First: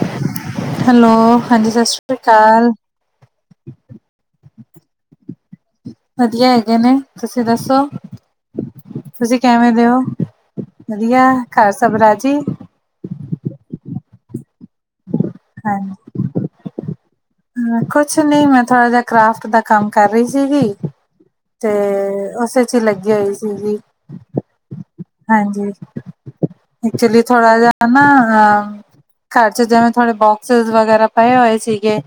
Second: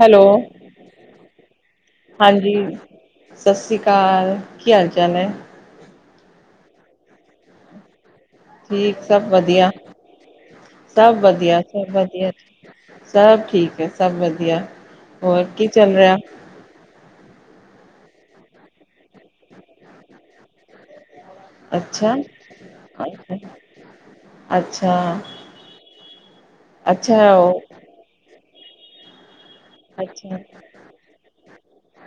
Hello, hello ਹਾਂਜੀ ਸਤਿ ਸ੍ਰੀ ਹਾਂਜੀ, ਅਕਾਲ ਸਸ ਰੀ ਕਾਲ। ਕੀ ਹਾਲ ਚਾਲ ਐ? ਵਧੀਆ ਹੈਗੇ ਨੇ, ਤੁਸੀਂ ਦੱਸੋ ਠੀਕ ਸਭ ਤੁਸੀਂ ਕਿਵੇਂ ਵਧੀਆ ਦੇ ਹੋ, ਵਧੀਆ ਘਰ ਸਭ ਰਾਜੀ। ਸਭ ਠੀਕ ਐ, ਸਭ ਵਧੀਆ। ਹੋਰ ਕੀ ਚੱਲ ਰਿਹਾ ਹਾਂਜੀ। ਹੂੰ, ਕੁਛ ਨੀ ਮੈਂ ਥੋੜਾ ਜਾ ਕਰਾਫਟ ਦਾ ਕੰਮ ਕਰ ਰਹੀ ਸੀਗੀ। ਤੇ ਅੱਛਾ ਉਸ ਵਿਚ ਹੀ ਲੱਗੀ ਹੋਈ ਸੀਗੀ। ਅੱਛਾ। ਹਾਂਜੀ, ਐਕਚੁਲੀ ਅੱਛਾ ਥੋੜਾ ਉਹ ਜਾ ਨਾ ਹਾਂ ਘਰ ਚ ਜਿਵੇਂ ਥੋੜੇ ਅੱਛਾ ਬੋਕਸਿਜ ਵਗੈਰਾ ਪਏ ਹੋਏ ਸੀਗੇ,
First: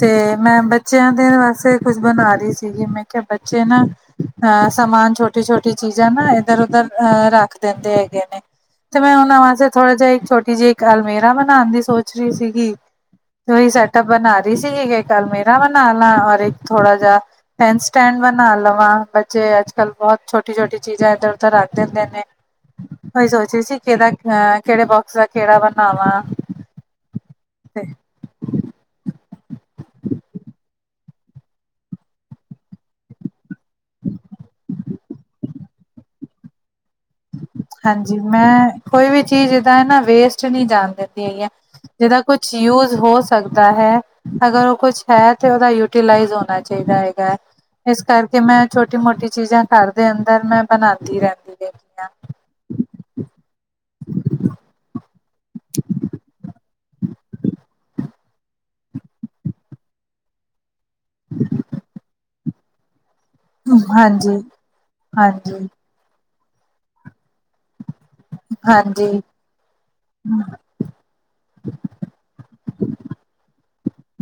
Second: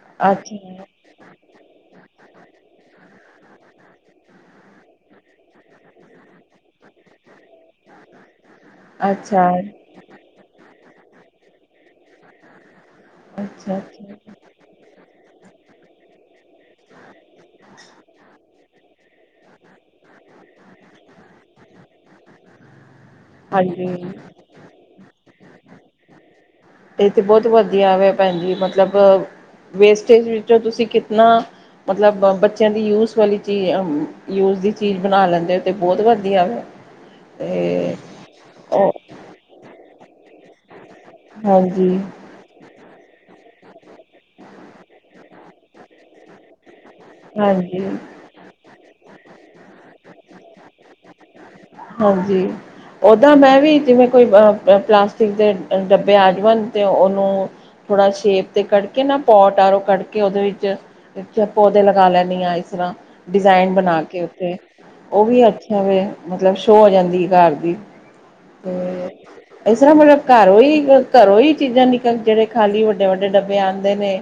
ਤੇ ਮੈਂ ਬੱਚਿ ਅੱਛਾ ਬੱਚਿਆਂ ਦੇ ਵਾਸਤੇ ਕੁਛ ਬਣਾ ਰਹੀ ਸੀਗੀ, ਮੈਂ ਕਿਹਾ ਬੱਚੇ ਨਾ ਅਹ ਸਮਾਨ ਛੋਟੀ- ਛੋਟੀ ਚੀਜ਼ਾਂ ਨਾ, ਇੱਧਰ ਉਧਰ ਅਹ ਰੱਖ ਦਿੰਦੇ ਹੈਗੇ ਨੇ। ਤੇ ਮੈਂ ਉਹਨਾਂ ਅੱਛਾ ਵਾਸਤੇ ਥੋੜਾ ਜਾ ਇੱਕ ਛੋਟੀ ਜਿਹੀ, ਇੱਕ ਅਲਮੀਰਾ ਬਣਾਣ ਦੀ ਸੋਚ ਰਹੀ ਸੀਗੀ। ਉਹੀ ਅੱਛਾ ਸੈਟਅਪ ਅੱਛਾ ਬਣਾ ਰਹੀ ਸੀਗੀ, ਕਿ ਇੱਕ ਅਲਮੀਰਾ ਬਣਾ ਲਾ, ਔਰ ਇੱਕ ਥੋੜਾ ਜਾ ਪੈਨ ਸਟੈਂਡ ਬਣਾ ਲਵਾਂ, ਬੱਚੇ ਅੱਜ- ਕੱਲ੍ਹ ਬਹੁਤ ਛੋਟੀ-ਛੋਟੀ ਚੀਜ਼ਾਂ ਇੱਧਰ-ਉਧਰ ਰੱਖ ਦਿੰਦੇ ਨੇ। ਮੈਂ ਏਹੀ ਸੋਚ ਰਹੀ ਸੀ, ਹਾਂਜੀ ਕਿਹੜਾ ਕਿਹੜੇ ਬੋਕਸ ਦਾ ਕਿਹੜਾ ਬਣਾਵਾਂ। ਇਹ ਤੇ ਬਹੁਤ ਤੇ ਵਧੀਆ ਵਾ, ਭੈਣ ਜੀ ਮਤਲਬ। ਵੇਸਟੇਜ ਵਿੱਚੋਂ ਤੁਸੀਂ ਕਿਤਨਾ ਮਤਲਬ, ਬੱਚਿਆਂ ਦੀ ਯੂਜ ਵਾਲੀ ਤੇ ਅ ਯੂਜ ਦੀ ਚੀਜ਼ ਬਣਾ ਲੈਂਦੇ ਹੋ, ਤਾਂ ਬਹੁਤ ਵਧੀਆ ਵਾ ਤੇ ਹਾਂਜੀ, ਮੈਂ ਉਹ ਕੋਈ ਵੀ ਚੀਜ਼ ਜਿੱਦਾਂ ਐ ਨਾ, ਵੇਸਟ ਨੀ ਜਾਣ ਦਿੰਦੀ ਹੈਗੀ ਆ, ਹਾਂਜੀ ਜਿਦਾਂ ਕੁਛ ਯੂਜ ਹੋ ਸਕਦਾ ਹੈ, ਅਗਰ ਉਹ ਕੁਛ ਹੈ ਤੇ ਉਹਦਾ ਯੂਟੀਲਾਈਜ਼ ਹੋਣਾ ਚਾਹੀਦਾ ਹੈ। ਹਾਂਜੀ ਇਸ ਕਰਕੇ ਮੈਂ ਛੋਟੀ ਮੋਟੀ ਚੀਜ਼ਾਂ ਘਰ ਦੇ ਅੰਦਰ ਮੈਂ ਬਣਾਂਦੀ ਰਹਿੰਦੀ ਆਂ। ਹਾਂਜੀ। ਓਦਾਂ ਮੈਂ ਵੀ ਜਿਵੇਂ ਕੋਈ ਪਲਾਸਟਿਕ ਦੇ ਡੱਬੇ ਆ ਜਾਵਣ, ਤੇ ਉਹਨੂੰ ਥੋੜਾ ਸ਼ੇਪ ਤੇ ਕੱਟ ਕੇ ਨਾ, ਪੋਟ ਆਰ ਉਹ ਕੱਢ ਕੇ ਉਹਦੇ ਵਿੱਚ ਲਗਾ ਇਸ ਤਰ੍ਹਾਂ ਡਿਜ਼ਾਇਨ ਬਣਾ ਕੇ, ਹਾਂਜੀ ਉੱਥੇ ਉਹ ਵੀ ਹਾਂਜੀ ਅੱਛਿਆ ਵੇ। ਮਤਲਬ ਸ਼ੋਅ ਹੋ ਜਾਂਦੀ ਸੀ, ਘਰ ਦੀ। ਹਾਂਜੀ। ਤੇ ਇਸ ਤਰ੍ਹਾਂ ਮਤਲਬ ਘਰੋਂ ਹੀ ਘਰੋਂ ਹੀ ਚੀਜ਼ਾਂ ਨਿਕਲ, ਜਿਹੜੇ ਖਾਲੀ ਵੱਡੇ-ਵੱਡੇ ਡੱਬੇ ਆਂਦੇ ਨੇ।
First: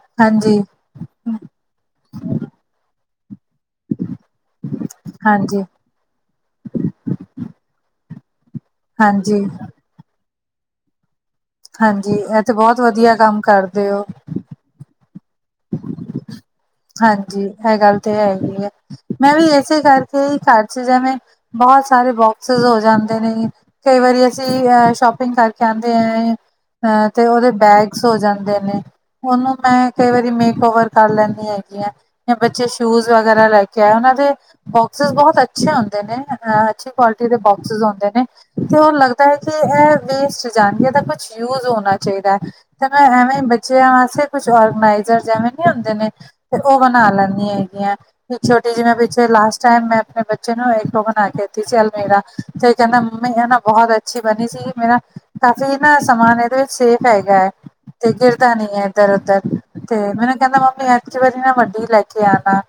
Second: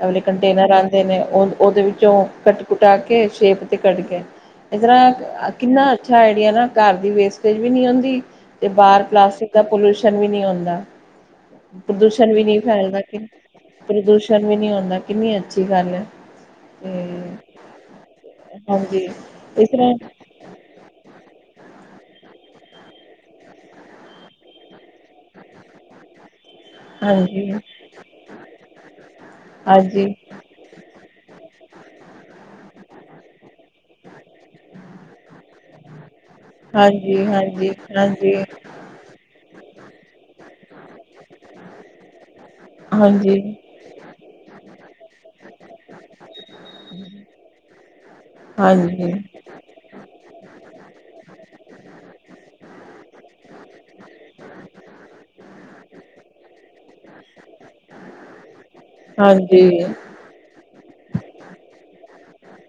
ਆਹ ਵਾਲੇ ਹਾਂਜੀ ਕੰਨਟੇਨਰ ਆਲੇ। ਨੇ ਉਹ ਉਹਦੇ ਵਿੱਚੋਂ ਕੱਟ ਕੁਟਾ ਕੇ ਸ਼ੇਪ ਤੇ ਕੱਟ ਕੇ, ਇਸ ਤਰ੍ਹਾਂ ਹਾਂਜੀ ਕਿੰਨਾ ਅੱਛਾ ਆਈਡੀਆ ਨਾ ਘਰ ਦੀ ਵੇਸਟੇਜ ਵੀ ਨੀ ਹੁੰਦੀ, ਤੇ ਬਾਹਰ ਹਾਂਜੀ ਪਲਾਸਟਿਕ ਦਾ ਪੋਲੂਸ਼ ਸ਼ਨ ਵੀ ਨਹੀਂ ਹੁੰਦਾ, ਹਾਂਜੀ ਪ੍ਰਦੂਸ਼ਣ ਇਹ ਵੀ ਤੇ ਨਹੀਂ ਬਹੁਤ ਫੈਲਦਾ, ਵਧੀਆ ਕੰਮ ਕਰਦੇ ਹੋ ਪ੍ਰਦੂ ਪ੍ਰਦੂਸ਼ਨ ਵੀ ਨੀ ਹੁੰਦਾ, ਕਿੰਨੀ ਅੱਛੀ ਗੱਲ ਐ। ਹਾਂਜੀ ਇਹ ਗੱਲ ਤਾਂ ਹੈਗੀ ਐ, ਹਾਂਜੀ ਮੈਂ ਵੀ ਇਸ ਇਸੇ ਤਰ੍ਹਾਂ ਕਰਕੇ ਹੀ ਘਰ ਚ ਜਿਵੇਂ ਬਹੁਤ ਸਾਰੇ ਬੋਕਸਿਸ ਹੋ ਜਾਂਦੇ ਨੇ। ਕਈ ਵਾਰੀ ਅਸੀਂ ਅ ਸ਼ੋਪਿੰਗ ਕਰਕੇ ਆਉਂਦੇ ਏ। ਅਹ ਤੇ ਹਾਂਜੀ ਉਹਦੇ ਬੈਗਸ ਹੋ ਜਾਂਦੇ ਨੇ, ਉਹਨੂੰ ਮੈਂ ਕਈ ਹਾਂਜੀ ਵਾਰੀ ਮੇਕ ਓਵਰ ਕਰ ਲੈਂਦੀ ਐਂ। ਜਾਂ ਬੱਚੇ ਸ਼ੂਜ ਵਗੈਰਾ ਲੈ ਕੇ ਆਏ, ਉਹਨਾਂ ਦੇ ਬੋਕਸਿਸ ਬਹੁਤ ਅੱਛੇ ਹੁੰਦੇ ਨੇ। ਆਹ ਅੱਛੀ ਹਾਂਜੀ ਕੁਆਲਿਟੀ ਦੇ ਹਾਂਜੀ ਬੋਕਸਿਸ ਹੁੰਦੇ ਨੇ। ਹਾਂਜੀ ਤੇ ਉਹ ਲੱਗਦਾ ਹੈ ਕਿ ਇਹ ਵੇਸਟ ਜਾਣਗੇ, ਇਹਦਾ ਕੁਛ ਯੂਜ ਹੋਣਾ ਚਾਹੀਦਾ ਐ, ਤੇ ਮੈਂ ਐਵੇਂ ਹਾਂਜੀ ਬੱਚਿਆਂ ਵਾਸਤੇ ਕੁਛ ਬਣਾਈ ਜਾ, ਜਿਵੇਂ ਨੀ ਹੁੰਦੇ ਨੇ। ਤੇ ਉਹ ਬਣਾ ਲੈਂਦੀ ਹੈਗੀ ਆਂ, ਇੱਕ ਛੋਟੀ ਜਿਵੇਂ ਹਾਂਜੀ, ਪਿੱਛੇ ਲਾਸਟ ਟਾਈਮ ਮੈਂ ਆਪਣੇ ਬੱਚ ਬੱਚੇ ਨੂੰ ਇੱਕ ਉਹ ਬਣਾ ਕੇ ਦਿੱਤੀ ਸੀ ਅਲਮੀੇਰਾ, ਤੇ ਕਹਿੰਦਾ ਮੰਮੀ ਏ ਨਾ। ਬਹੁਤ ਅੱਛੀ ਬਣੀ ਸੀ। ਮੇਰਾ ਕਾਫ਼ੀ ਨਾ ਸਮਾਨ ਇਹਦੇ ਵਿੱਚ ਸੇਫ ਹੈਗਾ ਹੈ। ਤੇ ਗਿਰਦਾ ਨੀ ਹੈ ਇੱਧਰ- ਉਧਰ ਹਾਂਜੀ, ਤੇ ਮੈਨੂੰ ਕਹਿੰਦਾ ਮੰਮੀ ਕ ਵਾਰੀ ਨਾ ਵੱਡੀ ਲੈ ਕੇ ਆਣਾ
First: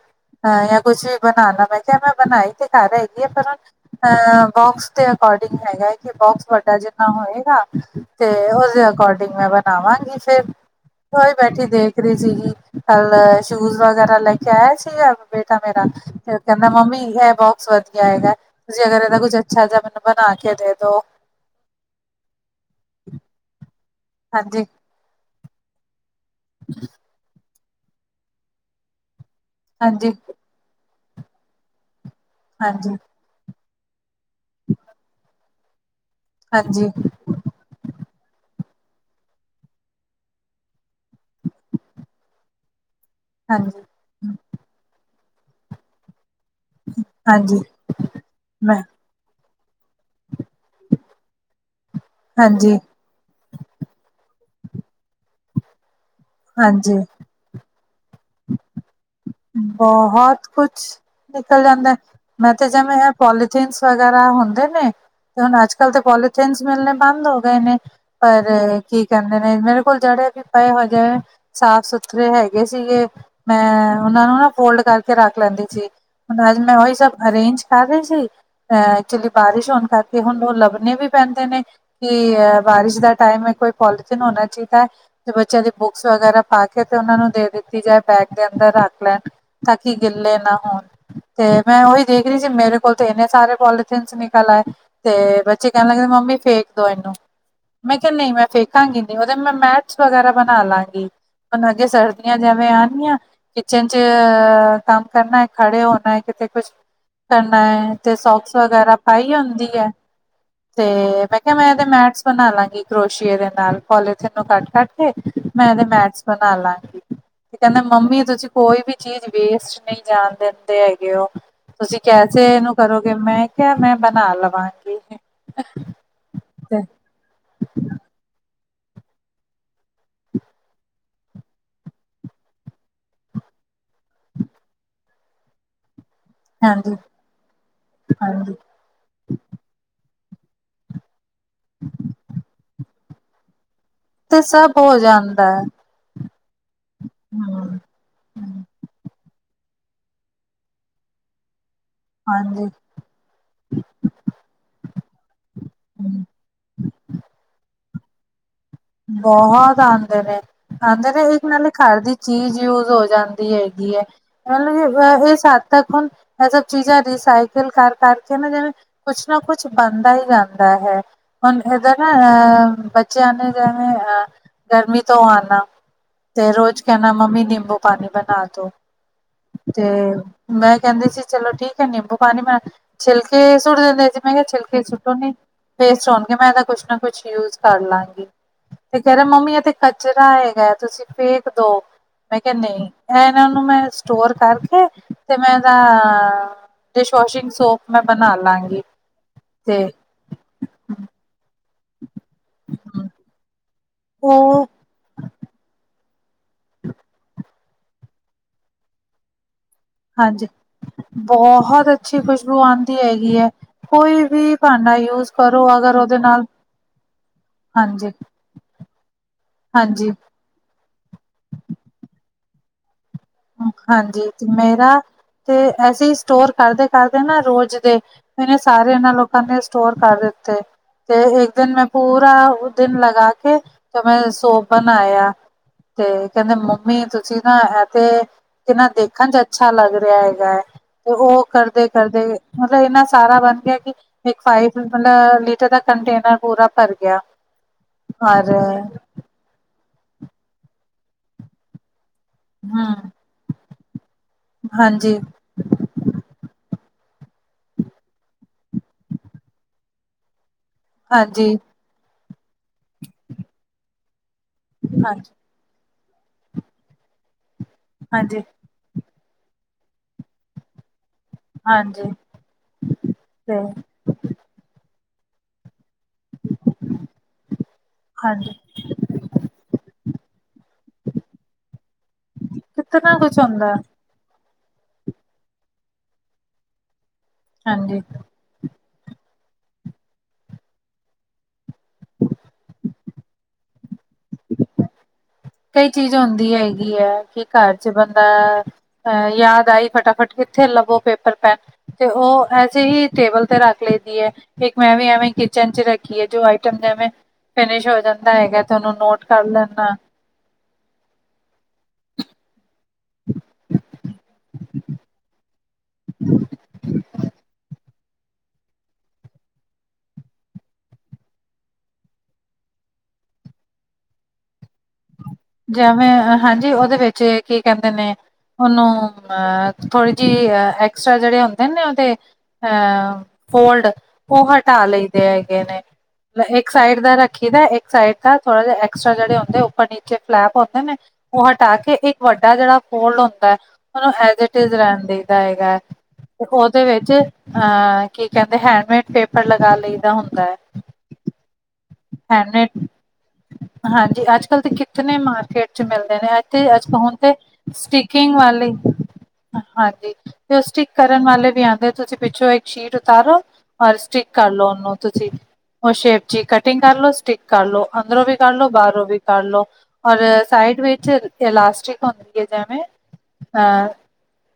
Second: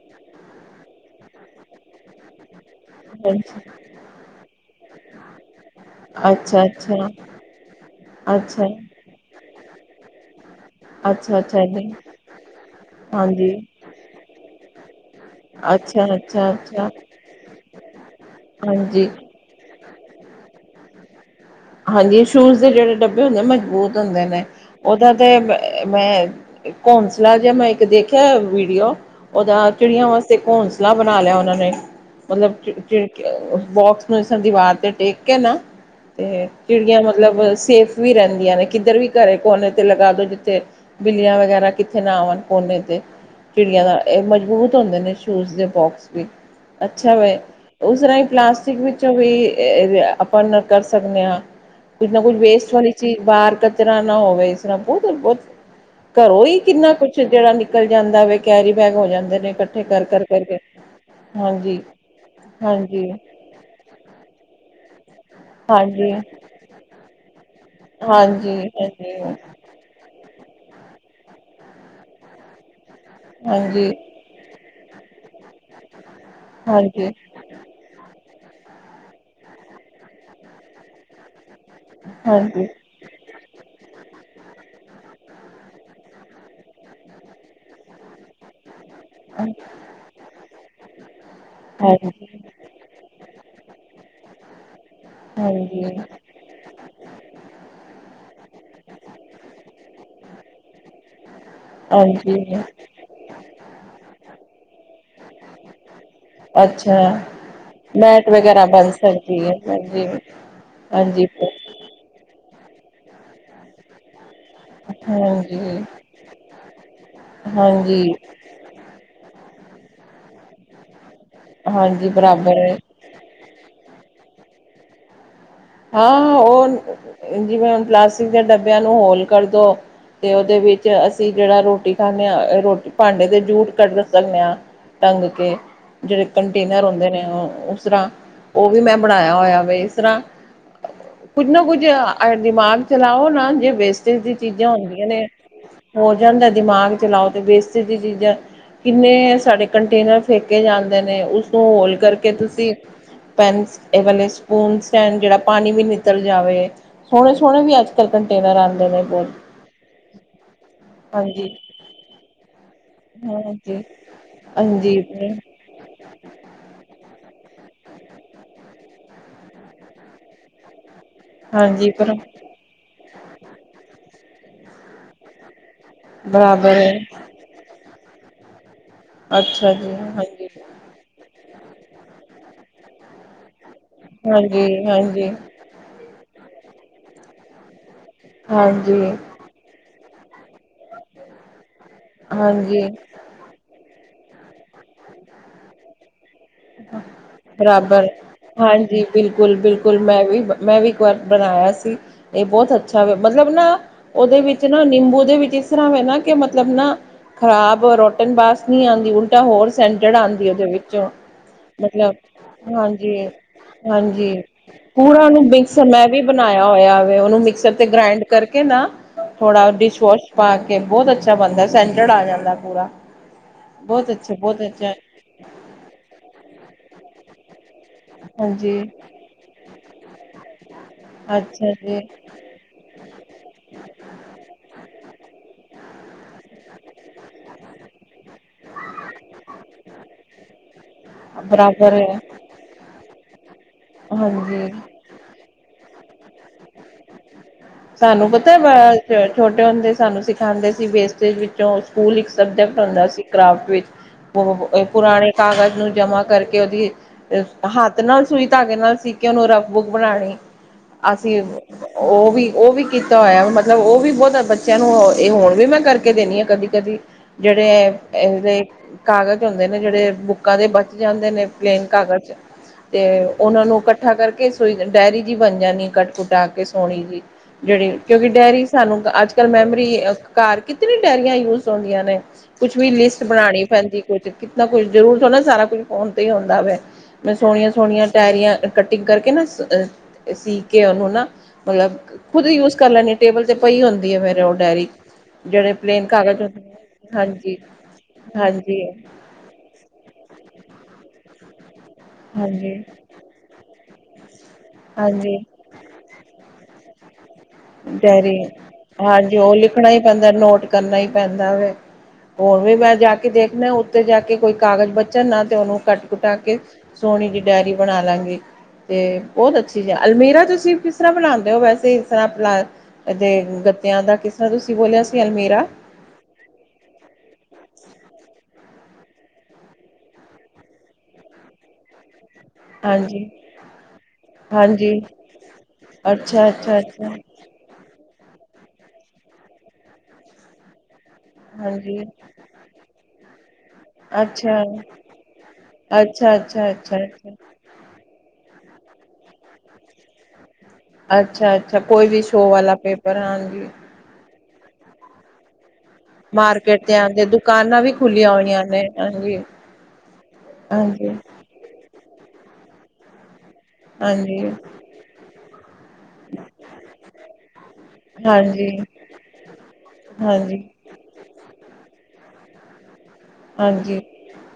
ਅ ਜਾਂ ਕੁੱਛ ਵੀ ਬਣਾਉਣਾ। ਮੈਂ ਕਿਹਾ ਮੈਂ ਬਣਾਈ ਤੇ। ਘਰ ਹੈਗੀ ਹੈ। ਪਰ ਅੱਛਾ, ਅਹ ਬੋਕਸ ਦੇ ਅਕੋਰਡਿੰਗ ਹੈਗਾ। ਬੋਕਸ ਅੱਛਾ, ਵੱਡਾ ਜਿੰਨਾ ਹੋਏਗਾ ਤੇ, ਅੱਛਾ, ਉਸਦੇ ਅਕੋਰਡਿੰਗ ਮੈਂ ਬਣਾਵਾਂਗੀ ਫਿਰ। ਹੋ ਹੀ ਅੱਛਾ, ਅੱਛਾ ਬੈਠੀ ਜੀ, ਦੇਖ ਰਹੇ ਸੀਗੀ ਕਲ। ਹਾਂਜੀ, ਸ਼ੂਜ ਵਗੈਰਾ ਲੈ ਕੇ ਆਆ ਸੀਗਾ, ਬੇਟਾ ਮੇਰਾ। ਅੱਛਾ, ਫੇਰ ਅੱਛਾ, ਕਹਿੰਦਾ ਅੱਛਾ, ਮੰਮੀ, ਇਹ ਬਹੁਤ ਸ ਵਧੀਆ ਹੈਗਾ। ਹਾਂਜੀ। ਕੁਛ ਅੱਛਾ ਜ ਮੈਨੂ ਬਣਾ ਕੇ ਦੇ ਦੋ। ਹਾਂਜੀ ਸ਼ੂਜ ਦੇ ਜਿਹੜੇ ਡੱਬੇ ਹੁੰਦੇ। ਮਜ਼ਬੂਤ ਹੁੰਦੇ ਨੇ ਹਾਂਜੀ ਉਹਦਾ ਤੇ, ਮੈਂ ਇੱਕ ਘੋਂਸਲਾ ਜਿਹਾ ਮੈਂ ਇੱਕ ਦੇਖਿਆ ਵੀਡੀਓ। ਓਦਾ ਚਿੜੀਆਂ ਹਾਂਜੀ ਵਾਸਤੇ ਘੌਸਲਾ ਬਣਾ ਲਿਆ ਉਹਨਾਂ ਨੇ, ਮਤਲਬ ਚਿ- ਹਾਂਜੀ ਚਿ। ਬੋਕਸ ਨੂੰ ਇਸ ਦੀਵਾਰ ਤੇ ਟੇਕ ਕੇ, ਨਾ। ਤੇ ਹਾਂਜੀ ਚਿੜੀਆਂ ਮਤਲਬ ਸੇਫ ਵੀ ਰਹਿੰਦੀਆਂ ਨੇ। ਕਿੱਧਰ ਵੀ ਘਰੇ ਕੋਨੇ ਤੇ ਲਗਾ ਦਿਉ ਜਿੱਥੇ ਬਿੱਲੀਆਂ ਵਗੈਰਾ ਕਿੱਥੇ ਨਾ ਆਣ ਕੋਨੇ ਤੇ। ਚਿੜੀਆਂ ਹਾਂਜੀ ਦਾ, ਇਹ ਮਜ਼ਬੂਤ ਹੁੰਦੇ ਨੇ ਸ਼ੂਜ ਦੇ ਬੋਕਸ ਵੀ। ਅੱਛਾ ਵੇ, ਹਾਂਜੀ ਉਸ ਰਾਹੀਂ ਪਲਾਸਟਿਕ ਮੈਂ ਵਿੱਚੋਂ ਵੀ ਆਪਾਂ ਸਕਦੇ ਹਾਂ ਕੁੱਝ ਨਾ ਕੁੱਝ ਵੇਸਟ ਹਾਂਜੀ ਵਾਲੀ ਬਾਹਰ ਕਚਰਾ ਨਾ ਹੋਵੇ ਇਸ ਤਰਾਂ ਬਹੁਤ- ਬਹੁਤ ਘਰੋਂ ਹੀ ਕਿੰਨਾ ਹਾਂਜੀ ਕੁਛ। ਜਿਹੜਾ ਨਿਕਲ ਜਾਂਦਾ ਵੇ, ਕੈਰੀ ਬੈਗ ਵੱਡਾ ਬਹੁਤ ਕੁਛ ਨਿਕਲ ਹਾਂਜੀ ਜਾਂਦਾ। ਮੈਂ ਤੇ ਜਵੇਂ ਹਾਂਜੀ ਹੈ ਪੋਲੀ। ਥੀਨਸ ਵਗੈਰਾ ਹੁੰਦੇ ਨੇ, ਤੇ ਹੁਣ ਅੱਜ ਕੱਲ ਤੇ ਹਾਂਜੀ ਪੋਲੀਥਨਸ ਮਿਲਣੇ ਬੰਦ ਹੋ ਗਏ ਨੇ। ਪਰ ਹਾਂਜੀ ਕੀ ਹਾਂਜੀ ਕਹਿੰਦੇ ਨੇ ਮੇਰੇ ਕੋਲ ਜੇੜੇ ਵੀ। ਪਏ ਹੈਗੇ ਸਾਫ ਸੁਥਰੇ ਹੈਗੇ ਸੀਗੇ ਮੈਂ ਹਾਂਜੀ ਉਹ ਨੂੰ ਨਾ ਫੋਲਡ ਕਰਕੇ ਰੱਖ ਲੈਂਦੀ ਸੀ। ਹ ਅੱਜ ਮੈਂ ਉਹੀ ਹਾਂਜੀ ਸਭ ਅਰੇਂਜ। ਕਰ ਰਹੀ ਸੀ। ਅ ਐਕਚੁਲੀ ਬਾਰਿਸ਼ ਹੋਣ ਕਰਕੇ ਹੁਣ ਉਹ ਲੱਭਣੇ ਵੀ ਪੈਂਦੇ ਨੇ। ਕਿ ਇਹ ਹਾਂਜੀ ਬਾਰਿਸ਼ ਦਾ ਟਾਈਮ ਕੋਈ ਪੋਲੀਥੀਨ ਹੋਣਾ ਚਾਹੀਦਾ ਹੈ। ਤੇ ਬੱਚਿਆਂ ਦੀ ਬੁੱਕਸ ਵਗੈਰਾ ਪਾ ਕੇ, ਤੇ ਉਹਨਾਂ ਨੂੰ ਦੇ ਦਿੱਤੀ ਜਾਏ। ਬੈਗ ਦੇ ਅੰਦਰ ਰੱਖ। ਲੈਣ ਤਾਂ ਕਿ, ਗਿੱਲੇ ਨਾ ਹੋਣ ਤੇ ਮੈਂ ਉਹੀ ਦੇਖ ਹਾਂਜੀ ਰਹੀ ਸੀ ਮੇਰੇ। ਕੋਲ ਤੇ ਇੰਨੇ ਸਾਰੇ ਪੋਲੀਥਨ ਨਿਕਲ ਆਏ। ਤੇ ਬੱਚੇ ਹਾਂਜੀ ਕਹਿਣ ਲੱਗੇ ਮੰਮੀ ਫੇਕ। ਦੋ ਇਹਨੂੰ ਮੈਂ ਕਿਹਾ ਨਹੀਂ ਮੈਂ ਫੇਕਾਂਗੀ ਨਹੀਂ, ਉਹਦੇ ਮੈਂ ਮੈਟਸ ਵਗੈਰਾ ਬਣਾ ਲਵਗੀ। ਹੁਣ ਅੱਗੇ ਸਰਦੀਆਂ ਹਾਂਜੀ ਜਿਵੇਂ ਅੰਨਗੀਆ। ਕਿਚਨ ਚ ਕੰਮ ਕਰਨਾ ਹੈ, ਖੜੇ ਹੋਣਾ ਹੈ ਕਿਤੇ ਕੁਛ। ਅੱਛਾ ਕਰਨਾ ਹੈ, ਤੇ ਮੈਟ ਸੋਕਸ ਬਣ ਵਗੈਰਾ ਪਾਈ ਸਕਦੀ ਹੁੰਦੀ ਹੈ ਹਾਂਜੀ ਤੇ ਹਾਂਜੀ ਮੈਂ। ਮੈਂ ਇਹਦੇ ਮੈਟਸ ਬਣਾ ਲਾਂਗੀ ਕਰੋਸੀਏ ਦੇ ਨਾਲ। ਪੋਲੀਥਿਨ ਨੂੰ ਕੱਟ ਕੇ। ਕਟ ਕੇ ਮੈਂ ਹਾਂਜੀ ਇਹਦੇ ਮੈਸ ਬਣਾ ਲਾਂਗੀ। ਤੇ ਕਹਿੰਦੇ ਹਾਂਜੀ ਮੰਮੀ ਏ ਤੇ ਚਿਪ ਕੋਈ ਵੀ ਚੀਜ਼ ਵੇਸਟ ਨਹੀਂ ਜਾਣ ਦਿੰਦੇ ਹੈਗੇ ਹੋ। ਤੁਸੀਂ ਹਾਂਜੀ ਕੈਸੇ ਬਰਾਬਰ ਹੈ ਇਹਨੂੰ ਕਰੋ। ਮੈਂ ਕਿਹਾ ਮੈਂ ਬਣਾ ਲਵਾਂਗੀ। ਹਾਂ ਉਹ ਤੇ ਜਿਵੇਂ ਹੁਣ ਪਲਾਸਟਿਕ ਦੇ ਡੱਬਿਆਂ ਨੂੰ ਹੋਲ ਕਰਦੋ। ਤੇ ਉਹਦੇ ਵਿੱਚ ਅਸੀਂ ਜਿਹੜਾ ਰੋਟੀ ਖਾਂਦੇ ਹਾਂ ਰੋਟੀ ਭਾਂਡੇ ਦੇ ਜੂਟ ਕੱਢ ਸਕਦੇ ਹਾਂ। ਟੰਗ ਕੇ। ਜਿਹੜੇ ਕੰਟੇਨਰ ਹੁੰਦੇ ਨੇ ਉਹ ਉਸ ਤਰਾਂ, ਹਾਂਜੀ-ਹਾਂਜੀ ਉਹ ਵੀ ਮੈਂ ਬਣਾਇਆ ਹੋਇਆ ਵੈ, ਇਸ ਤਰਾਂ। ਕੁੱਝ ਨਾ ਕੁੱਝ ਦਿਮਾਗ ਚਲਾਓ ਨਾ, ਜੇ ਵੇਸਟਜ ਦੀ ਤੇ ਚੀਜ਼ਾਂ ਸਭ ਹੋ ਹੁੰਦੀਆਂ ਨੇ। ਜਾਂਦਾ ਹੈ। ਹੋ ਜਾਂਦਾ ਹੈ, ਦਿਮਾਗ ਚਲਾਓ ਤੇ ਬੈਸਟ ਹੂੰ, ਦੀਆਂ ਚੀਜ਼ਾਂ। ਕਿੰਨੇ ਸਾਡੇ ਕੰਟੇਨਰ ਫੇਕੇ ਜਾਂਦੇ ਨੇ, ਉਸਨੂੰ ਹੋਲ। ਕਰਕੇ ਹਾਂਜੀ। ਤੁਸੀਂ ਪੈਨਸ ਇਹ ਵਾਲੇ ਸਪੂਨਸ ਐਂਡ ਜਿਹੜਾ। ਪਾਣੀ ਵੀ ਨਿੱਤਲ ਜਾਵੇ, ਸੋਹਣੇ- ਸੋਹਣੇ ਵੀ ਅੱਜੱ। ਤੇ ਕੰਟੇਨਰ ਆਉਂਦੇ ਨੇ। ਬਹੁਤ ਆਉਦੇ ਨੇ ਆਉਦੇ ਨੇ ਇਕ ਹਾਂਜੀ ਮੈਨੂੰ ਘਰ ਦੀ ਚੀਜ਼ ਯੂਜ ਹੋ ਜਾਂਦੀ ਹਾਂਜੀ ਹੈਗੀ ਹੈ। ਓਨੂ ਮਤਲਬਹ ਹਾਂਜੀ ਇਸ ਹੱਦ ਤੱਕ ਹੁਣ ਇਹ ਸਭ ਚੀਜਾ ਦੀ ਰੀਸਾਈਕਲ ਕਰ ਕਰਕੇ ਨਾ ਜਿਵੇ ਕੁਛ ਨਾ ਕੁਛ ਬਣਦਾ ਹੀ ਰਹਿਦਾ ਹੈ। ਹੁਣ ਹਾਂਜੀ ਇੱਧਰ ਨਾ ਪਰ ਐ ਬੱਚਿਆਂ ਨੇ ਜਿਵੇ ਐ ਗਰਮੀ ਤੋ ਆਉਣਾ ਤੇ ਬਰਾਬਰ ਰੋਜ਼ ਹੈ ਕਹਿਣਾ ਮੰਮੀ ਨਿੰਬੂ ਪਾਣੀ ਬਣਾ ਦੋ ਅੱਛਾ ਤੇ ਜੀ ਹਾਂਜੀ ਮੈ ਕਹਿਦੀ ਸੀ ਚਲੋ ਠੀਕ ਨਿੰਬੂ ਪਾਣੀ ਬਨਾਣੀ ਮੈ ਛਿਲਕ ਕੇ ਸੁੱਟ ਦਿੰਦੇ ਜੀ ਮੈ ਕਿਹਾ ਛਿਲਕੇ ਹਾਂਜੀ ਸੁਟੋ ਹਾਂਜੀ ਨ ਵੇਸਟ ਹੋਣਗੇ ਮੈ ਤਾਂ ਕੁਛ ਨਾ ਕੁਛ ਯੂਜ ਕਰ ਲਾਂਗੀ ਇਹ ਤੇ ਹਾਂਜੀ ਕਹਿ ਰਿਹਾ ਮੰਮੀ ਇਹ ਤੇ ਕਚਰਾ ਹੈਗਾ ਤੁਸੀ ਫੇਕ ਦੋ ਮੈ ਕਿਹਾ ਨਹੀ ਹਾਂਜੀ ਐ ਇਹਨਾਂ ਨੂੰ ਮੈ ਸਟੋਰ ਕਰਕੇ ਤੇ ਮੈ ਇਹਦਾ ਡਿਸ਼ ਵਾਸ਼ਿੰਗ ਸੋਪ ਮੈਂ ਬਰਾਬਰ ਬਣਾ ਲਾਂਗੀ ਹਾਂਜੀ ਬਿਲਕੁਲ, ਤੇ ਬਿਲਕੁਲ ਮੈਂ ਵੀ। ਮੈਂ ਵੀ ਇੱਕ ਵਾਰ ਬਣਾਇਆ ਸੀ ਇਹ ਬਹੁਤ ਅੱਛਾ ਮਤਲਬ ਨਾ ਉਹਦੇ ਵਿੱਚ ਉਹ ਜੈ ਨਾ ਨਿੰਬੂ ਦੇ ਵਿੱਚ ਇਸ ਤਰ੍ਹਾਂ ਵੈ ਨਾ ਕਿ ਮਤਲਬ ਨਾ ਖ਼ਰਾਬ ਰੋਟਨ ਬਾਸ ਨਹੀਂ ਆਉਂਦੀ ਉਲਟੀ। ਤਾਂ ਹੋਰ ਸੈਂਟ ਕੇੜਾ ਹਾਂਜੀ ਆਉਂਦੀ ਉਹਦੇ ਵਿੱਚੋ ਬਹੁਤ ਮਤਲਬ ਅੱਛੀ ਖੁਸ਼ਬੂ ਆਉਂਦੀ ਹਾਂਜੀ ਹੈਗੀ ਹੈ ਕੋਈ ਹਾਂਜੀ ਵੀ ਭਾਂਡਾ ਪੂਰਾ ਯੂਜ ਉਹਨੂੰ ਕਰੋ ਬਿਕਸ ਅਗਰ ਮੈ ਉਹਦੇ ਵੀ ਨਾਲ ਬਣਾਇਆ ਹੋਇਆਵੇ ਉਹਨੂੰ ਮਿਕਸਰ ਤੇ ਹਾਂਜੀ ਗ੍ਰਾਇੰਡ ਕਰਕੇ ਨਾ ਥੋੜਾ ਹਾਂਜੀ ਡਿਸ਼ਵੋਸ਼ ਪਾ ਕੇ ਬਹੁਤ ਅੱਛਾ ਬੰਦਾ ਸੈਂਡਡ ਆ ਜਾਂਦਾ ਹੈ ਪੂਰਾ। ਬਹੁਤ ਹਾਂਜੀ ਅੱਛਾ, ਤੇ ਬਹੁਤ ਮੇਰਾ ਅੱਛਾ ਤੇ ਐਸੀੇ ਸਟੋਰ ਕਰਦੇ ਕਰਦੇ ਨਾ ਰੋਜ਼ ਦੇ ਇਨਾਂ ਹਾਂਜੀ ਸਾਰਿਆ ਨਾਲੋ ਐਨੇ ਸਟੋਰ ਕਰ ਦਿੱਤੇ ਤੇ ਇੱਕ ਅੱਛਾ ਦਿਨ ਮੈਂ ਜੀ। ਪੂਰਾ ਦਿਨ ਲਗਾ ਕੇ ਤੇ ਮੈਂ ਸੋਪ ਬਣਾਇਆ। ਤੇ ਕਹਿੰਦੇ ਮੰਮੀ ਤੁਸੀਂ ਨਾ ਇਹ ਤੇ ਕਿੰਨਾ ਦੇਖਣ 'ਚ ਅੱਛਾ ਲੱਗ ਰਿਹਾ ਹੈਗਾ ਹੈ। ਤੇ ਉਹ ਕਰਦੇ ਬਰਾਬਰ ਹੈ ਕਰਦੇ ਮਤਲਬ ਇਨਾ ਸਾਰਾ ਬਣ ਗਿਆ ਕਿ ਇਕ ਹਾਂਜੀ ਫਾਈਵ ਮਤਲਬ ਲੀਟਰ ਦਾ ਕੰਟੇਨਰ ਪੂਰਾ ਭਰ ਗਿਆ। ਸਾਨੂੰ ਔਰ ਪਤਾ ਛੋਟੇ ਹੁੰਦੇ ਸਾਨੂੰ ਸਿਖਾਉਦੇ ਸੀ ਵੇਸਟੇਜ ਵਿਚੋ ਸਕੂਲ ਇਕ ਸਬਜੈਕਟ ਹੁੰਦਾ ਹੂੰ, ਸੀ ਕਰਾਫਟ ਵਿਚ ਹਾਂਜੀ-ਹਾਂਜੀ, ਪੁਰਾਣੇ ਕਾਗਜ਼ ਨੂੰ ਜਮ੍ਹਾਂ ਕਰਕੇ ਉਹਦੀ- ਹੱਥ ਨਾਲ ਸੂਈ ਧਾਗੇ ਨਾਲ ਸੀ ਕੇ ਉਹਨੂੰ ਰਫ ਬੁਕ ਬਣਾਉਣੀ ਅਸੀ ਹਾਂਜੀ, ਉਹ ਵੀ ਉਹ ਵੀ ਕੀਤਾ ਹੋਇਆ ਮਤਲਬ ਉਹ ਵੀ ਬਹੁਤਾ ਬੱਚਿਆਂ ਨੂੰ ਇਹ ਹਾਂਜੀ, ਹੁਣ ਵੀ ਮੈਂ ਕਰਕੇ ਦੇਣੀ ਹਾਂ ਕਦੀ- ਕਦੀ ਜਿਹੜੇ ਹਾਂਜੀ ਇਹਦੇ ਕਾਗਜ਼ ਹੁੰਦੇ ਨੇ ਜਿਹੜੇ ਬੁੱਕਾਂ ਦੇ ਬਚ ਜਾਂਦੇ ਨੇ ਪਲੇਨ ਹਾਂਜੀ ਕਾਗਜ਼ ਤੇ ਤੇ ਉਹਨਾਂ ਨੂੰ ਕੱਟ ਇਕੱਠਾ ਕਰਕੇ ਸੋਈ ਡਾਇਰੀ ਜਿ ਬਣ ਜਾਣੀ ਕੱਟ ਕੁਟਾ ਕੇ ਸੋਹਣੀ ਜੀ ਜਿਹੜੀ ਕਿਉਂਕਿ ਹਾਂਜੀ। ਡੇਅਰੀ ਸਾਨੂੰ ਅੱਜ ਕੱਲ ਮੈਮਰੀ ਘਰ ਕਿਤਨੀ ਡੇਅਰੀਆਂ ਯੂਜ ਹੁੰਦੀਆਂ ਨੇ ਕੁਛ ਵੀ ਕਿਤਨਾ ਲਿਸਟ ਕੁਛ ਬਣਾਉਣੀ ਹੁੰਦਾ ਪੈਦੀ ਕੁਛ ਕਿਤਨਾ ਕੁੱਛ ਜ਼ਰੂਰ ਥੋੜਾ ਨਾ ਸਾਰਾ ਕੁਛ ਫੋਨ ਤੇ ਹੀ ਹੁੰਦਾ ਵਾ ਮੈ ਸੋਹਣੀਆਂ- ਹਾਂਜੀ ਸੋਹਣੀਆਂ ਡੈਇਰੀਆਂ ਕਟਿੰਗ ਕਰਕੇ ਨਾ ਸੀ ਕੇ ਉਹਨੂੰ ਨਾ ਮਤਲੱਬ ਖੁਦ ਯੂਜ ਕਰ ਲੈਣੀਆ ਟੇਬਲ ਤੇ ਪਈ ਹੁੰਦੀ ਹੈ। ਮੇਰੇ ਉਹ ਡਾਇਅਰੀ ਕਈ ਚੀਜ਼ ਹੁੰਦੀ ਹੈਗੀ ਹੈ। ਕਿ ਹਾਂਜੀ, ਘਰ 'ਚ ਬੰਦਾ ਹਾਂਜੀ, ਅਹ ਯਾਦ ਆਈ ਫਟਾਫਟ ਕਿਥੇ ਲਵੋ ਪੇਪਰ ਪੈਨ ਤੇ ਉਹ ਹਾਂਜੀ, ਐਸੇ ਹੀ ਟੇਬਲ ਤੇ ਰੱਖ ਲਈ ਦੀ ਹੈ। ਇਕ ਮੈ ਵੀ ਐਵੇ ਹਾਂਜੀ। ਕਿਚਨ 'ਚ ਰੱਖੀ ਹੈ। ਜੋ ਆਈਟਮ ਨੇ ਐਵੇ ਫਿਨਿਸ਼ ਹੋ ਜਾਦਾ। ਡਾਇਰੀ ਹੈਗਾ ਤੇ ਉਹਨੂੰ ਨੋਟ ਹਾਂਜੀ ਕਰ ਉਹ ਲਿਖਣਾ ਲੈਦਾ ਹੀ ਪੈਂਦਾ ਨੋਟ ਕਰਨਾ ਹੀ ਪੈਦਾ ਵੇ ਹੋਰ ਵੀ ਮੈ ਜਾ ਕੇ ਦੇਖਣਾ ਉਤੇ ਜਾ ਕੇ ਕੋਈ ਕਾਗਜ਼ ਬਚਣ ਨਾ ਤੇ ਉਹਨੂੰ ਕੱਟ ਘਟਾ ਕੇ ਸੋਹਣੀ ਜੀ ਡਾਇਰੀ ਬਣਾ ਲਾਗੇ ਤੇ ਬਹੁਤ ਅੱਛੀਜ਼ ਆ ਅਲਮੀਰਾ ਤੁਸੀ ਕਿਸ ਤਰ੍ਹਾਂ ਬਣਾਉਦੇ ਹੋ ਵੈਸੇ ਇਸ ਤਰ੍ਹਾ ਦੇ ਗੱਤਿਆਂ ਦਾ ਕਿਸ ਤਰ੍ਹਾਂ ਤੁਸੀ ਬੋਲਿਆ ਸੀ ਅਲਮੀਰਾ ਜਿਵੇ ਹਾਂਜੀ ਉਹਦੇ ਵਿਚ ਕੀ ਕਹਿਦੇ ਨੇ ਉਹਨੂੰ ਅ ਥੋੜੀ ਜਿਹੀ ਐਕਸਟਰਾ ਜਿਹੜੇ ਹੁੰਦੇ ਨੇ ਉਹਦੇ ਅ ਹਾਂਜੀ ਫੋਲਡ ਉਹ ਹਟਾ ਹਾਂਜੀ ਲਈਦੇ ਹੈਗੇ ਨੇ ਅੱਛਾ ਇਕ ਅੱਛਾ ਸਾਈਡ ਅੱਛਾ ਦਾ ਰੱਖ ਰੱਖੇ ਦਾ ਇੱਕ ਸਾਈਡ ਥੋੜਾ ਜਾ ਐਕਸਟਰਾ ਫਲੈਪ ਹੁੰਦੇ ਨੇ। ਓ ਹਟਾ ਕੇ ਹਾਂਜੀ ਇੱਕ ਵੱਡਾ ਜਿਹੜਾ ਫੋਲਡ ਹੁੰਦਾ ਓਨੂੰ ਅੱਛਾ ਐਜਇਟਜ ਰਹਿਣ ਦੇਈਦਾ ਹੈਗਾ। ਅੱਛਾ ਅੱਛਾ ਤੇ ਉਹਦੇ ਅੱਛਾ ਵਿੱਚ ਅੱਛਾ ਅਹ ਕੀ ਕਹਿੰਦੇ ਹੈਂਡਮੇਡ ਪੇਪਰ ਲਗਾ, ਲਈ ਦਾ ਹੁੰਦਾ ਹੈ। ਅੱਛਾ-ਅੱਛਾ, ਕੋਈ ਵੀ ਸ਼ੋਅ ਵਾਲਾ ਹੈਂਡਮੇਡ ਪੇਪਰ ਹਾਂਜੀ। ਹਾਂਜੀ, ਅੱਜ-ਕੱਲ ਤੇ ਕਿਤਨੇ ਮਾਰਕੀਟ, ਮਿਲਦੇ ਨੇ ਇਥੇ ਮਾਰਕੀਟ ਅੱਜ-ਕੱਲ ਹੁਣ ਆਂਦੇ ਤੇ ਦੁਕਾਨਾਂ ਵੀ ਖੁੱਲੀਆਂ ਸਟਕਿੰਗ ਹੋਈਆਂ ਵਾਲੀ ਨੇ ਹਾਂਜੀ ਹਾਂਜੀ, ਤੇ ਉਹ ਸਟਕ ਹਾਂਜੀ ਕਰਨ ਵਾਲੇ ਵੀ ਆਉਂਦੇ ਤੁਸੀਂ ਪਿੱਛੋਂ ਇੱਕ ਸ਼ੀਟ ਉਤਾਰੋ ਔਰ ਸਟਿੱਕ ਹਾਂਜੀ ਕਰਲੋ, ਉਹਨੂੰ ਤੁਸੀਂ ਉਹ ਸ਼ੇਪ ਚ ਕੱਟ ਕਟਿੰਗ ਕਰਲੋ ਸਟਕ ਕਰ ਲੋ ਅੰਦਰੋਂ ਵੀ ਕਰ ਹਾਂਜੀ ਲੋ ਬਾਹਰੋਂ ਵੀ ਕ ਲੋ ਔਰ ਹਾਂਜੀ ਸਾਈਡ ਵਿੱਚ ਇਹ ਲਾਸਟਿਕ ਹੁੰਦੀ ਹੈ, ਜਿਵੇਂ ਅਹ ਹਾਂਜੀ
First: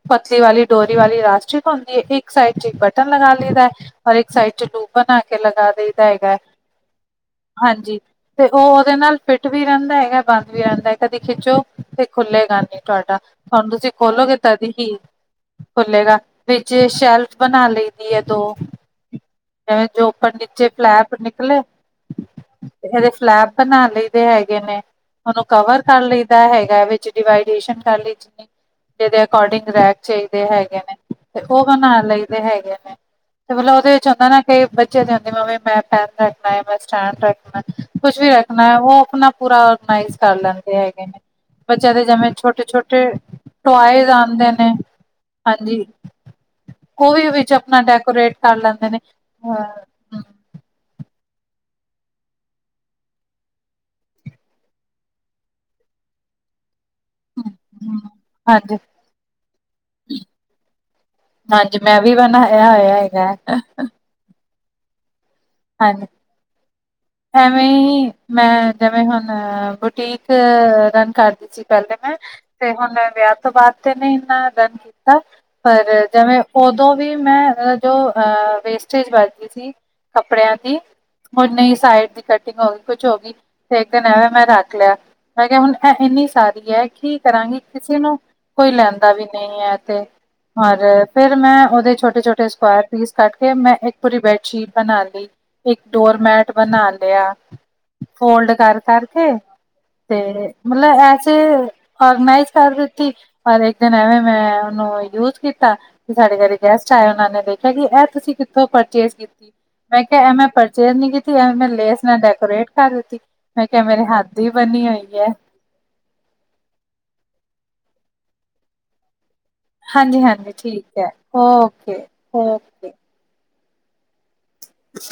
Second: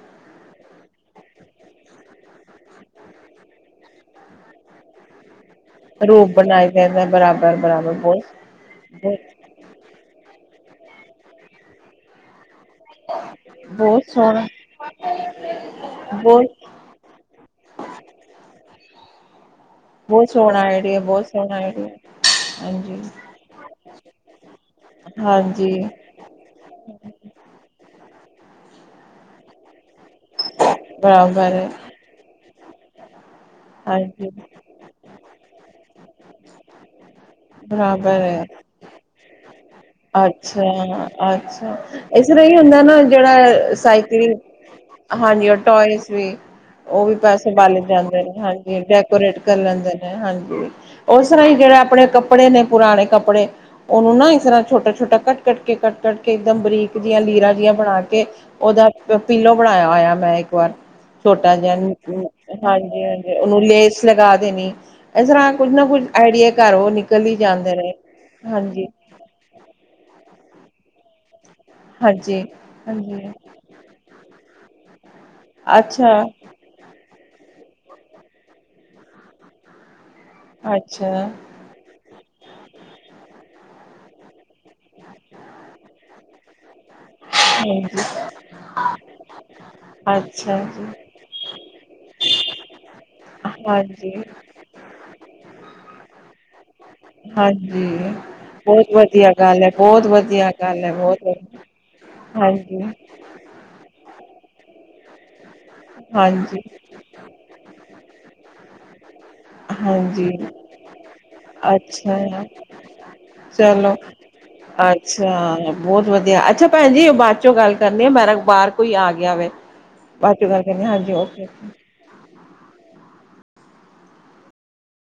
ਪਤਲੀ ਵਾਲੀ ਡੋਰੀ ਵਾਲੀ ਰਾਸਟਿਕ ਹੁੰਦੀ ਏ, ਇਕ ਸਾਈਡ ਚ ਇੱਕ ਬਟਨ ਲਗਾ ਲਈਦਾ ਹੈ। ਔਰ ਇੱਕ ਸਾਈਡ 'ਚ ਲੂਪ ਬਣਾ ਕੇ ਲਗਾ ਦਈਦਾ ਰੂਪ ਹੈਗਾ ਬਣਾਏ ਹੋਏ ਨੇ ਬਰਾਬਰ ਬਰਾਬਰ ਹਾਂਜੀ, ਬਹੁਤ ਤੇ ਉਹ ਉਹਦੇ ਨਾਲ ਬਹੁਤ ਫਿਟ ਟੁਟ ਵੀ ਰਹਿੰਦਾ ਹੈਗਾ ਬੰਦ ਵੀ ਰਹਿਦਾ ਹੈ, ਕਦੀ ਖਿੱਚੋ ਤੇ ਖੁੱਲੇਗਾ ਨੀ ਤੁਹਾਡਾ, ਤੁਹਾਨੂੰ ਤੁਸੀ ਬਹੁਤ ਖੋਲੋਗੇ ਸੋਹਣਾ ਤਦ ਹੀ ਖੁੱਲੇਗਾ। ਬਹੁਤ ਜੇ ਸ਼ੈਲਫ ਬਣਾ ਲਈ ਦੀ ਹੈ, ਦੋ ਜੋ ਬਹੁਤ ਉਪਰ ਸੋਹਣਾ ਨੀਚੇ ਆਈਡੀਆ ਫਲੈਪ ਬਹੁਤ ਸੋਹਣਾ ਨਿਕਲੇ ਆਈਡੀਆ ਤੇ ਹਾਂਜੀ ਇਹਦੇ ਫਲੈਬ ਬਣਾ ਲਈ ਦੇ ਹੈਗੇ ਨੇ, ਉਹਨੂੰ ਹਾਂਜੀ ਕਵਰ ਕਰ ਲਈ ਦਾ ਹੈਗਾ, ਵਿਚ ਡਿਵਾਈਡ ਕਰ ਲਈ ਜਿਦੇ ਅਕੋਰਡਿੰਗ ਰ ਚਾਹੀਦੇ ਹੈਗੇ, ਨੇ ਤੇ ਬਰਾਬਰ ਉਹ ਹੈ ਬਣਾ ਲਈਦੇ ਹੈਗੇ ਨੇ ਤੇ ਮਤਲਬ ਉਹਦੇ ਵਿਚ ਹੁੰਦਾ ਹਾਂਜੀ ਨਾ ਕਈ ਬੱਚੇ ਦੀ ਹੁੰਦੇ ਮਮੀ ਮੈ ਪਹਿਨ ਰੱਖਣਾ ਹੈ, ਬਸ ਸਟੈਂ ਰੱਖਣਾ, ਕੁਛ ਬਰਾਬਰ ਵੀ ਹੈ ਰੱਖਣਾ ਉਹ ਆਪਣਾ ਪੂਰਾ ਔਰਗਨਾਈਜ਼ ਕਰ ਲੈਂਦੇ ਹੈਗੇ ਨੇ ਬੱਚਿਆਂ ਦੇ ਜਿਵੇਂ ਇਸਰ੍ਹਾਂ ਹੀ ਛੋਟੇ ਹੁੰਦਾ ਨਾ, ਛੋਟੇ ਜਿਹੜਾ ਟੋਇਜ਼ ਸਾਈਕਲ ਆਉਂਦੇ ਨੇ ਹਾਂਜੀ, ਉਹ ਟੋਏਸ ਵੀ ਉਹ ਵੀ ਵਿੱਚ ਆਪਣਾ ਪੈਸਭਾਲੇ ਜਾਂਦੇ ਡੈਕੋਰੇਟ ਨੇ ਕਰ ਹਾਂਜੀ ਲੈਂਦੇ ਨੇ ਡੈਕੋਰੇਟ ਕਰ ਲੈਂਦੇ ਨੇ। ਅ ਹਾਂਜੀ, ਉਸ ਤਰ੍ਹਾਂ ਹੀ ਜਿਹੜੇ ਆਪਣੇ ਕੱਪੜੇ ਨੇ ਪੁਰਾਣੇ ਕੱਪੜੇ ਉਹਨੂੰ ਨਾ ਇਸ ਤਰ੍ਹਾਂ ਛੋਟਾ-ਛੋਟਾ ਕੱਟ-ਕੱਟ ਕੇ ਕੱਟ ਕਰਕੇ ਇੱਕਮ ਬਰੀਕ ਜਆਂ ਲੀਰਾ। ਬਣਾ ਕੇ ਹਾਂਜੀ ਉਹਦਾ ਪੀਲੋ ਬਣਾਇਆ ਹੋਇਆ, ਮੈਂ ਇੱਕ ਵਾਰ ਛੋਟਾ ਜਿਹਾ ਹਾਂਜੀ ਮੈਂ ਵੀ ਬਣਾਇਆ ਹੋਇਆ ਹੈਗਾ ਹਾਂਜੀ-ਹਾਂਜੀ ਉਹਨੂੰ ਲੇਸ ਲਗਾ ਦੇਣੀ ਇਸ ਤਰ੍ਹਾਂ ਕੁੱਝ ਨਾ ਕੁੱਝ ਹਾਂਜੀ, ਆਈਡੀਆ ਘਰ ਉਹ ਨਿਕਲ ਹੀ ਐਵੇਂ ਜਾਂਦੇ ਨੇ ਹੀ ਮੈਂ ਹਾਂਜੀ ਜਿਵੇਂ ਹੁਣ ਬੁਟੀਕ ਰਨ ਕਰਦੀ ਸੀ, ਪਹਿਲੇ ਮੈਂ ਹਾਂਜੀ ਤੇ ਹੁਣ ਹਾਂਜੀ ਵਿਆਹ ਤੋਂ ਬਾਅਦ ਨੇ ਇਨਾ ਰਨ ਕੀਤਾ, ਪਰ ਅੱਛਾ ਜਿਵੇਂ ਉਦੋਂ ਵੀ ਮੈਂ ਜੋ ਅ ਵੇਸਟੇਜ ਵੱਧਦੀ ਸੀ। ਕੱਪੜਿਆਂ ਦੀ ਅੱਛਾ ਹੁਣ ਨੀ ਸਾਈਡ ਦੀ ਕੱ ਹੋ ਗਈ ਕੁੱਛ ਹੋ ਗਈ, ਤੇ ਇੱਕ ਦਿਨ ਐਵੇਂ ਮੈਂ ਰੱਖ ਲਿਆ, ਮੈਂ ਕਿਹਾ ਹੁਣ ਇੰਨੀ ਸਾਰੀ ਹੈ ਕਿ ਕਰਾਂਗੀ, ਕਿਸੇ ਹਾਂਜੀ ਨੂੰ ਕੋਈ ਲੈਂਦਾ ਵੀ ਨਹੀਂ ਹੈ ਤੇ ਅੱਛਾ ਔਰ ਜੀ ਫਿਰ ਮੈਂ ਉਹਦੇ ਛੋਟੇ-ਛੋਟੇ ਸਕੁਆਇਰ ਪੀਸ ਕੱਢ ਕੇ ਮੈਂ ਇੱਕ ਹਾਂਜੀ, ਪੂਰੀ ਬੈਠ ਚੀ ਬਣਾ ਲਈ ਇੱਕ ਡੋਰਮੈਟ ਬਣਾ ਲਈ। ਹਾਂਜੀ ਫੋਲਡ ਕਰ ਬਹੁਤ ਵਧੀਆ ਕਰਕੇ ਗੱਲ ਹੈ, ਬਹੁਤ ਤੇ ਵਧੀਆ ਗੱਲ ਹੈ, ਮਤਲਬ ਬਹੁਤ ਐਸੇ ਵਧੀਆ ਔਰਗਨਾਈਜ਼ ਕਰ ਹਾਂਜੀ, ਦਿੱਤੀ, ਔਰ ਇੱਕ ਦਿਨ ਐਵੇਂ ਮੈਂ ਉਹਨੂੰ ਯੂਜ ਕੀਤਾ ਤੇ ਸਾਡੇ ਘਰੇ ਹਾਂਜੀ, ਗੈਸ ਚਾਹੇ ਉਹਨਾਂ ਨੇ ਦੇਖਿਆ, ਕਿ ਇਹ ਤੁਸੀਂ ਕਿੱਥੋਂ ਪਰਚੇਜ ਕੀਤੀ। ਮੈਂ ਹਾਂਜੀ ਕਿਹਾ ਮੈਂ ਪਰਚੇਜ਼ ਨਹੀਂ ਕੀਤੀ, ਮੈਂ ਲੇਸ ਨਾ ਅੱਛਾ ਡੈਕੋਰੇਟ ਕਰ ਦਿੱਤੀ। ਮੈਂ ਕਿਹਾ ਚਲੋ ਮੇਰੀ ਹੱਥ ਹੀ ਬਣੀ ਹੋਈ ਹੈ। ਅੱਛਾ ਬਹੁਤ ਵਧੀਆ ਅੱਛਾ ਭੈਣ ਜੀ, ਬਾਅਦ ਚੋਂ ਗੱਲ ਕਰਨੀ ਆ ਮੇਰਾ ਬਾਹਰ ਕੋਈ ਆ ਗਿਆ ਵੇ ਬਾਅਦ ਚੋਂ ਹਾਂਜੀ-ਹਾਂਜੀ, ਗੱਲ ਕਰਨੀ ਠੀਕ ਹੈ ਹਾਂਜੀ ਓਕੇ ਕੇ।